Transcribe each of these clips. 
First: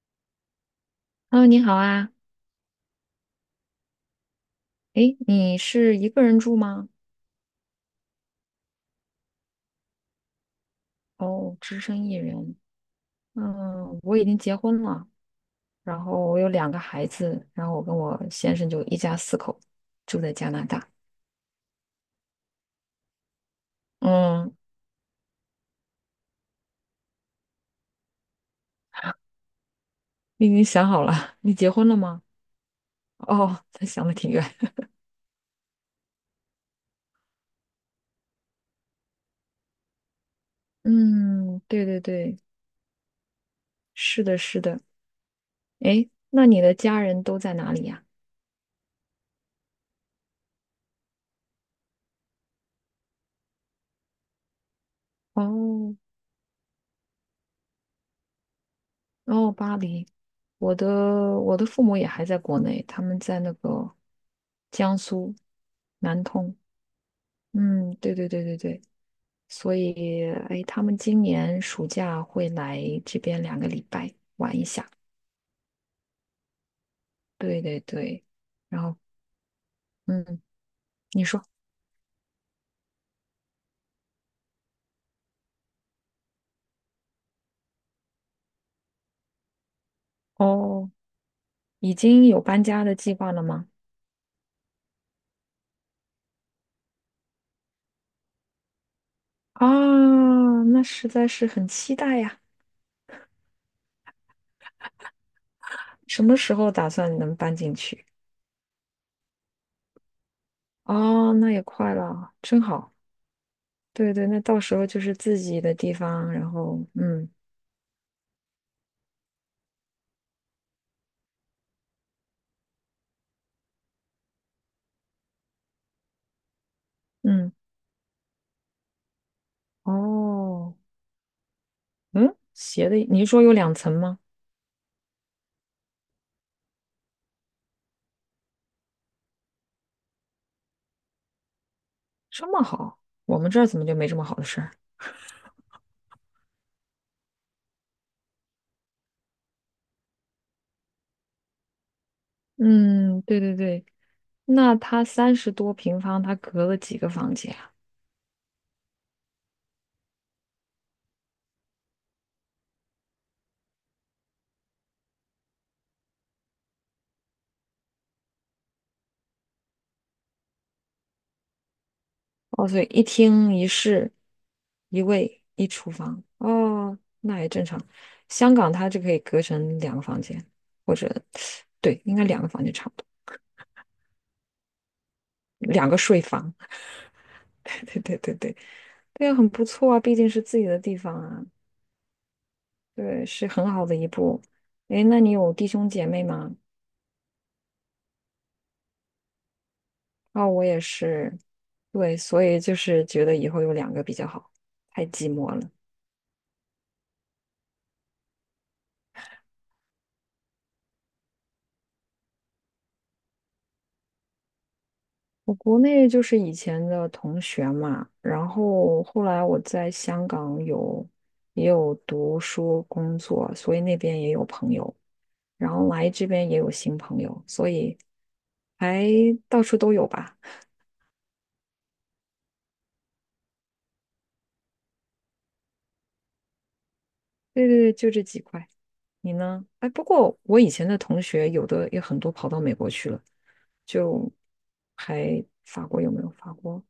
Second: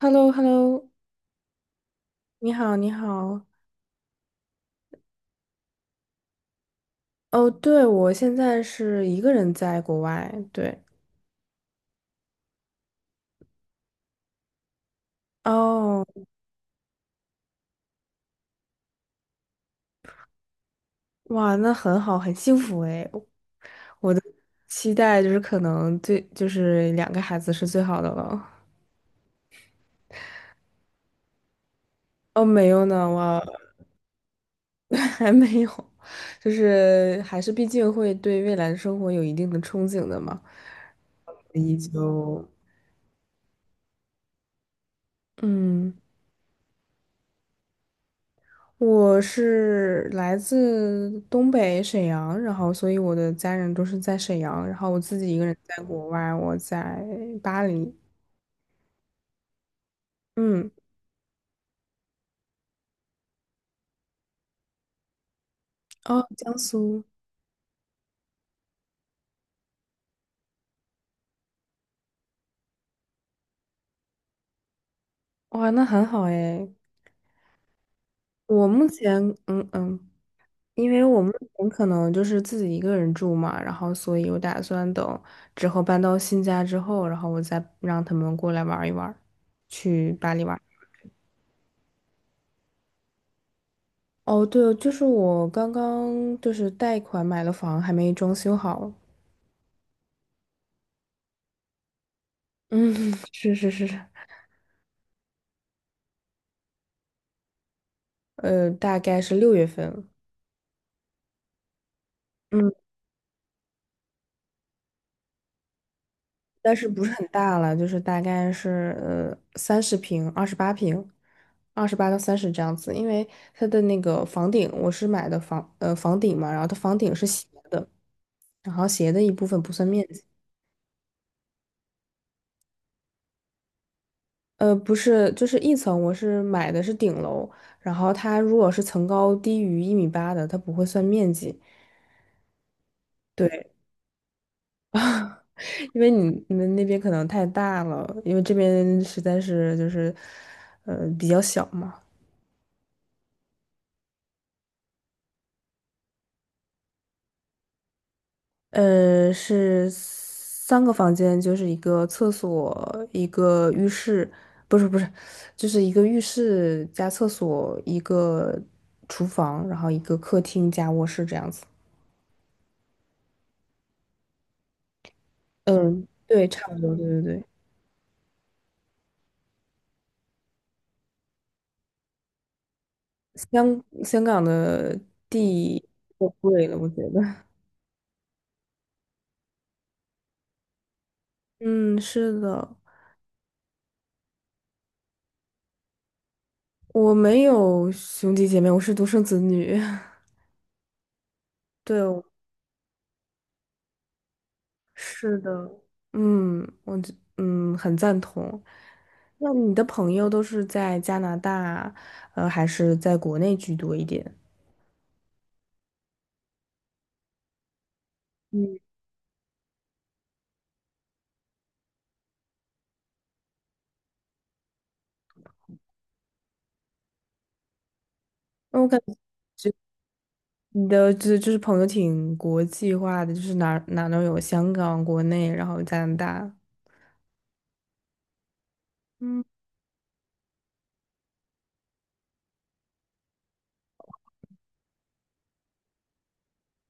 h e l l o h e l l o h e 你好啊。你好，你好。诶，你是一个人住吗？哦，对，我现在是一个人在国外。对，哦，只身一人。嗯，我已经结婚了，然哦，后我有两个孩子，然后我跟我先生就一家四口住在加拿大。哇，那很好，很幸福诶。嗯，期待就是可能就是2个孩子是最好的了。你已经想好了，你结婚了吗？哦，没有呢，我 哦，他想的挺远。还没有，就是还是毕竟会对未来的生活有一定的憧憬的嘛，所嗯，以对对对，就是的，是的。嗯。诶，那你的家人都在哪里呀？我是来自东北沈阳，然后所以我的家人都是在沈阳，然后我自己一个人在哦，国外，我在巴黎。然后巴黎，嗯，我的我的父母也还在国内，他们在那个江苏南哦，江通。苏，嗯，对对对对对，所以哎，他们今年暑假会来这边2个礼拜玩一下。哇，那很好诶。对对对，我然目后前，嗯嗯，嗯，因为我你目说前可能就是自己一个人住嘛，然后所以我打算等之后搬到新家之后，然后我再让他们过来玩一玩去巴黎玩。哦，已经有搬家的计划了吗？哦，对，就是我刚刚就是贷款买了房，还没装修好。啊，那实在是很期待呀！嗯，是是是是。什么时候打算能搬进去？大概是6月份，哦，那也快了，真嗯，好。对对，那到时候就是自己的地方，然但后是不是很嗯大了，就是大概是30平、28平、28到30这样子，因为它的那个房顶，我是买的房顶嘛，然后它房顶是斜嗯的，然后斜的一部分不算面积，哦嗯，斜的，你是说有两层吗？不是，就是一层，我是买的是顶楼，然后它如果是层高低于1米8的，它不会算面积。这么好，我们这儿对。怎么就没这么好的事儿？因为你们那边可能太大了，因为这边实在是就是，比较小嘛。嗯，对对对，那他30多平方，他隔了几个房间啊？是3个房间，就是一个厕所，一个浴室，不是不是，就是一个浴室加厕所，一个厨房，然后一个客厅加卧室这样子。哦，所以一厅一室，一卫一厨嗯，房。对，差不多，哦，对对那对。也正常。香港它就可以隔成两个房间，或者对，应该两个房间差不多，香港的地两个睡太房。贵了，我觉得。对对对对，对啊，很不错啊，毕竟是自己的地方啊，嗯，是的。对，是很好的一步。诶，那你有弟兄姐妹吗？我没有兄弟姐妹，我是独生子女。哦，我也是，对，对，我所以就是觉得以后有两个比较好，太寂是寞的，了。嗯，我这很赞同。那你的朋友都是在加拿大，还是在国内居多一点？我国内就是以前的同学嘛，然嗯，后后来我在香港有也有读书工作，所以那边也有朋友，然后来这边也有新朋友，所以那我感还觉到处都有吧。你的就是朋友挺国际化的，就是哪儿哪儿都有，香港、国内，然后加拿大。对对对，就这几块。你嗯呢？哎，不过我以前的同学有的也很多跑到美国去了，就还法国有没有法国？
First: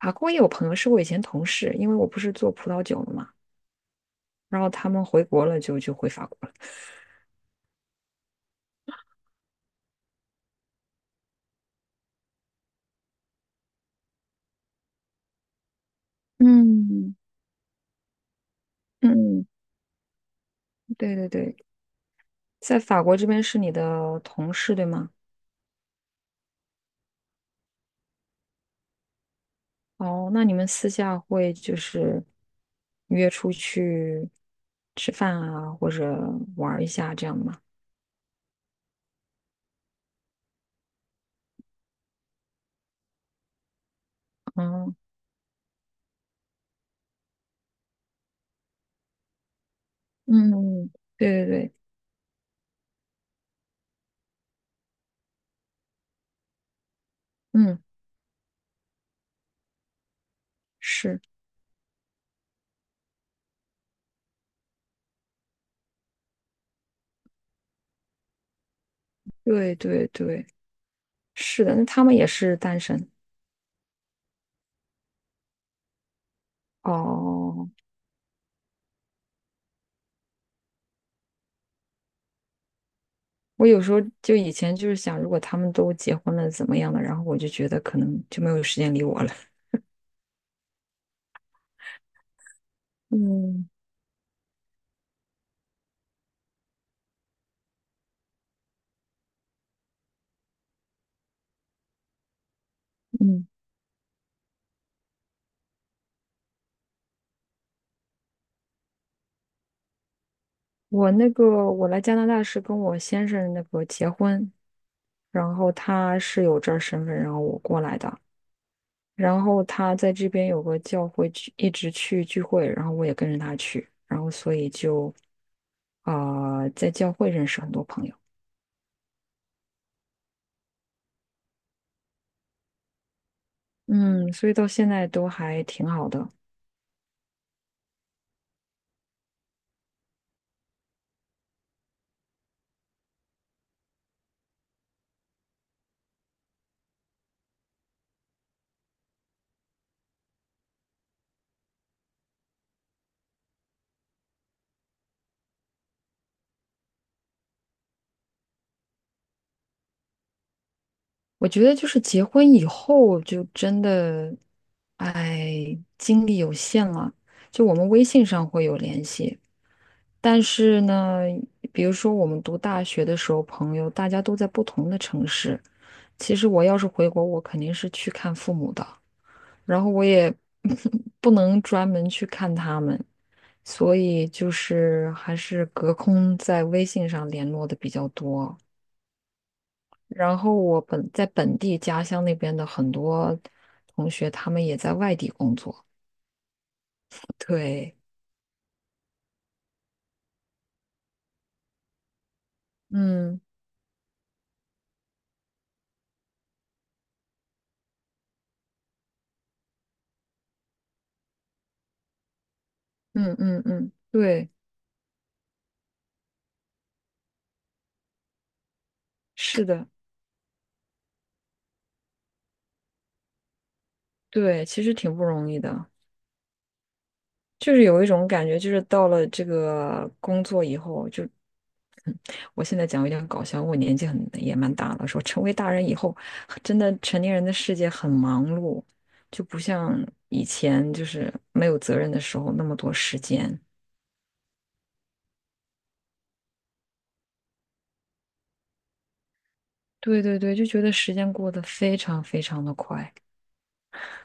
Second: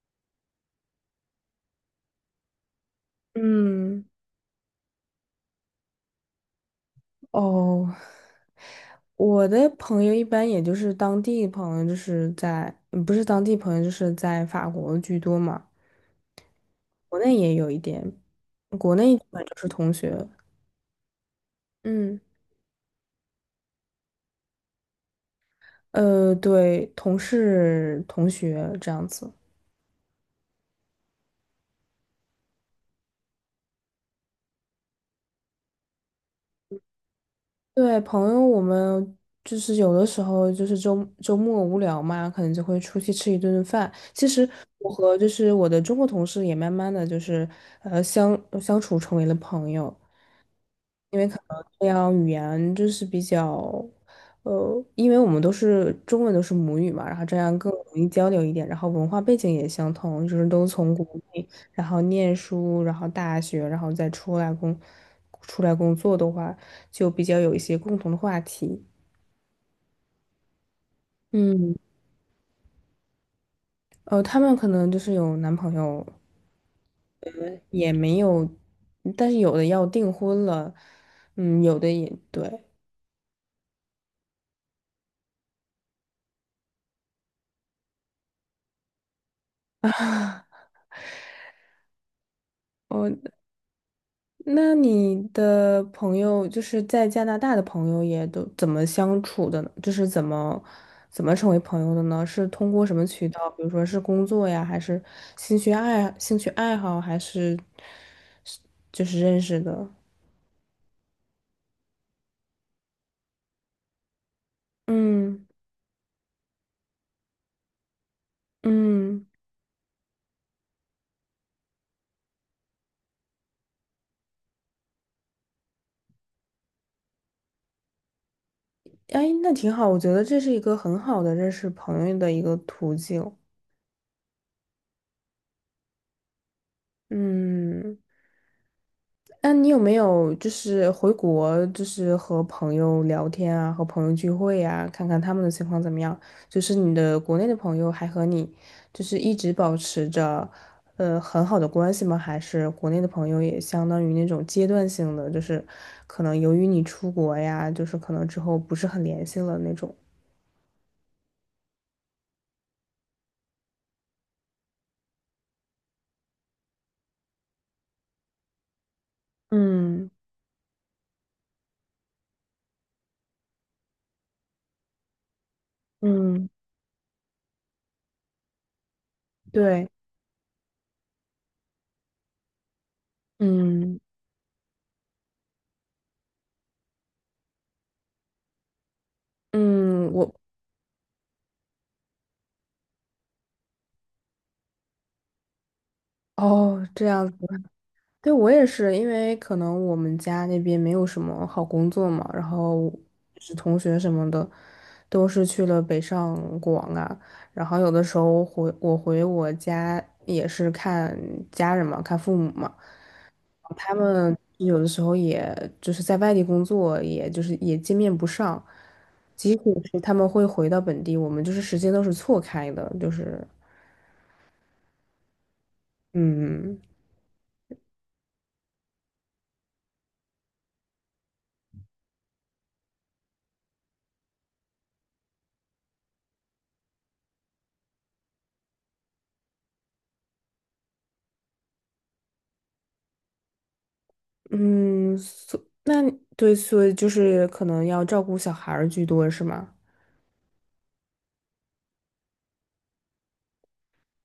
法国也有朋友是我以前同事，因为我不是做葡萄酒的嘛，嗯，然后他们回国了就回法国了。哦，我的朋友一般也就是当地朋友，就是在，不是当地朋友，就是在法国居多嘛。嗯国内也有一点，国内基本嗯，就是同学，对对对，嗯，在法国这边是你的同事对吗？对，同事、同学这样子。哦，那你们私下会就是约出去吃饭啊，或者玩儿一下这样吗？对，朋友，我们就是有的时候就是周末无聊嘛，可能就会出去吃一顿饭。其实我嗯，和就是我的中国同事也慢慢的就是相处成为了朋友。嗯因为可对对能对。这样语言就是比较，因为我们都是中文都是母语嘛，然后这样更嗯容易交流一点，然后文化背景也相同，就是都从国是，内，然后念书，然后大学，然后再出来工作的话，就比较有一些共同的话题。对对对，是嗯，的，那他们也是单身他们可能就是有男朋友，呃，哦。也没有，但是有的要订婚了，嗯，有的也对。我有时候就以前就是想，如果他们都结婚了怎么样的？然后我就觉得可能就没有时间理我了。嗯那你的朋友就是在加拿大的朋友也都怎么相处的呢？就是怎么成为朋友的呢？是通过什么渠嗯，道？比如说是工作呀，还是兴趣爱好，还是就是认识的？我那个我来加拿大是跟我先生那个结婚，嗯然后他是有这儿身份，然后我过来的，嗯，然后他在这边有个教会去，一直去聚会，然后我也跟着他去，然后所以就在教会认识很多朋友。哎，那挺好，我觉得这是一个很好的认识朋友的一个途径。嗯，所以到现在都还挺好的。嗯。那你有没有就是回国，就是和朋友聊天啊，和朋友聚会呀，看看他们的情况怎么样？就是你的国内的朋友还和你就是一直保持着很好的关系吗？还是国内的朋友也相当于那种阶段性的，就是可能由于你出国呀，就是可能之后不是很联系了那种。我觉得就是结婚以后就真的，哎，精力有限了。就我们微信上会有联系，嗯但是呢，比如说我们读大学的时候，朋友大家都在不同的城市。其实嗯，我要是回国，我肯定是去看父母的，然对，后我也 不能专门去看他们，所嗯以就是还是隔空在微信上联络的比较多。嗯，然后我在本地家乡那边的很多同学，他们也在外地工作。哦这样。对，对，我也是，因为可能我们家那边没有什么好工作嘛，然后嗯是同学什么的，都是去了北上广啊，然后有的时候回我家也是看家人嘛，看父母嘛，嗯嗯嗯，他们对，有的时候也就是在外地工作，也就是也见面不上，即使是的，是他们会回到本地，我们就是时间都是错开的，就是对，其实挺不容易的。嗯。就是有一种感觉，就是到了这个工作以后，就，嗯我现在讲有点搞笑，我年纪很也蛮大了，说成为大人以后，真的成年人的世界很忙碌，就不像以前就是没有责任的时候那么多时间。嗯，那对，所以就是可能要照顾小孩儿居多，是吗？对对对，就觉得时间过得非常非常的快。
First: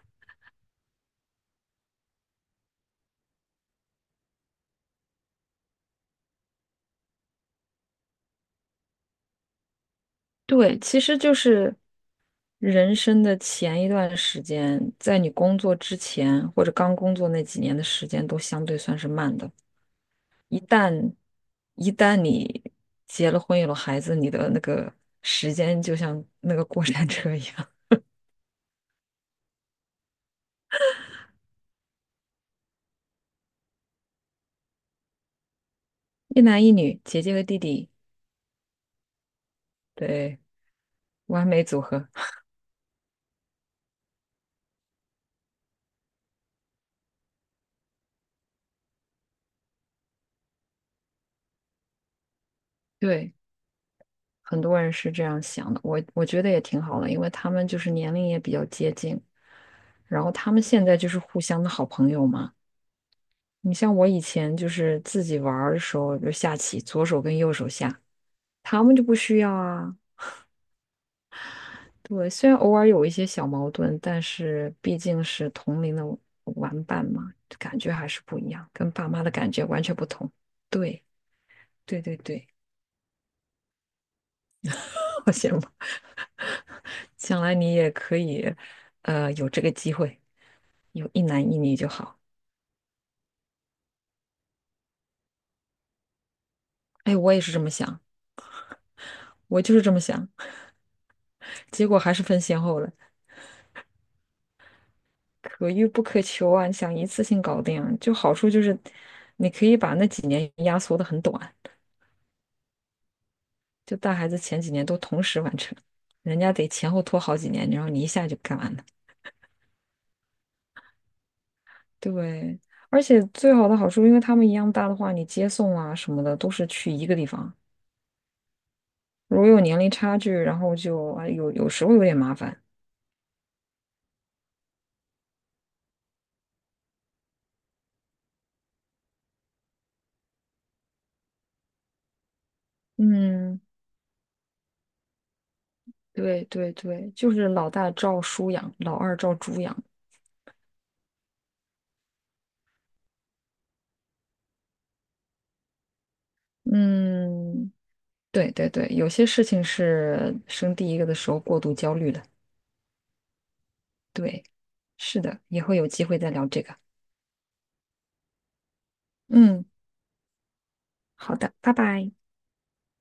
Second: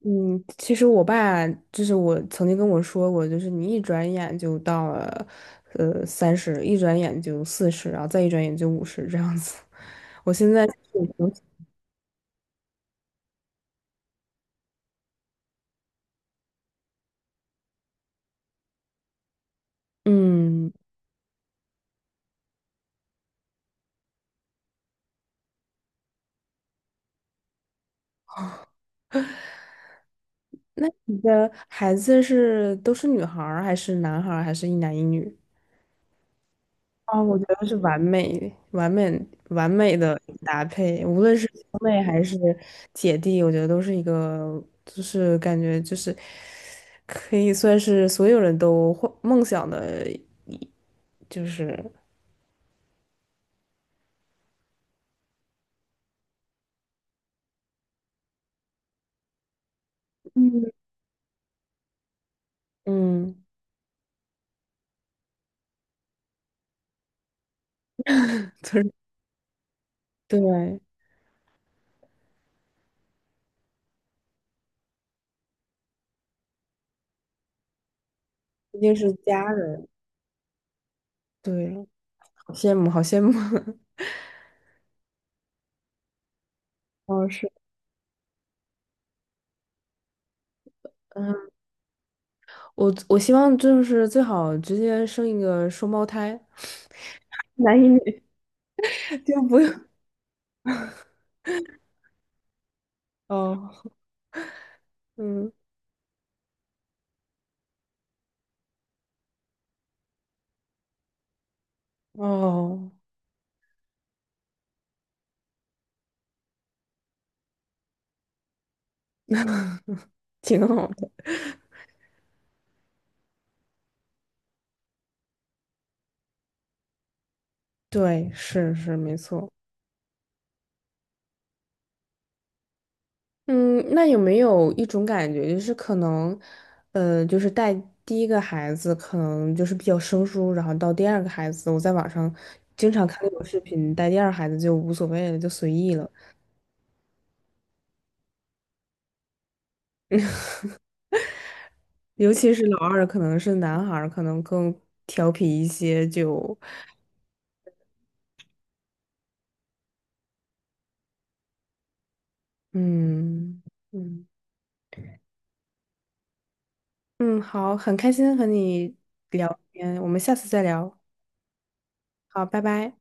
嗯，其实我爸就是我曾经跟我说过，就是你一转眼就到了，三十，一转眼就40，然后再一转眼就50这样子。对，其实就 是人生的前一段时间，在你工作之前或者刚工作那几年的时间都相对算是慢的。一嗯。旦一旦你结了婚有了孩子，你的那个时间就像那个过山车一样。那你的孩子都是女孩儿，还是男孩儿，还是一男一女？一男一女，啊，姐姐我和觉弟得是弟，完美、完美、完美的对，搭配，无论完是美兄组妹合。还是姐弟，我觉得都是一个，就是感觉就是可以算是所有人都幻梦想的就是对，很多人是这样想的，我觉得也挺好的，因为他们就是年龄也比较接近。然后他们嗯现在就是互相的好朋友嘛。嗯，你像我以前就是自己玩儿的时候，就下棋，左手跟右手下，就他是们就不需要啊。对，对，虽然偶尔有一些小矛盾，但是毕竟是同龄的玩伴嘛，感觉还是不一样，一跟定爸是妈的家感觉完人，全不同。对，对，对对对，好羡慕，好羡慕。好羡慕。哦，将是，来你也可以，有这个机会，有一男嗯，一女就好。我希望就是最好直接生一个双胞胎，哎，我也是这么男一女，想，就不我用就是这么想，结果还是分先后了。哦，嗯，可遇不可求啊，你想一次性搞定啊，就好处就是你可以把那几年压缩的很短，哦。就带孩子前几年都同时完成，人家得前后拖好几年，然后你一下就干完了。挺好的。对，而且最好的好处，因为他们一样大的话，你接送啊什么的都是去一个地方，对，是是没如果错。有年龄差距，然后就啊有时候有点麻烦。嗯，那有没有一种感觉，就是可能，就是带第一个孩子可能就是比较生疏，然后到第二个孩子，我在网上经常看那种视嗯，频，带第二孩子就无所谓了，就随意了。对对对，就是老大照书养，老二照猪养。尤其是老二，可能是男孩儿，可能更调皮一些，就，嗯，对对对，有些事情是生第一个的时候过度焦虑了。嗯嗯对，是的，以后有机会再聊这个。嗯，好，很开心和你聊嗯，天，我们下次再聊，好的，拜拜。好，拜拜。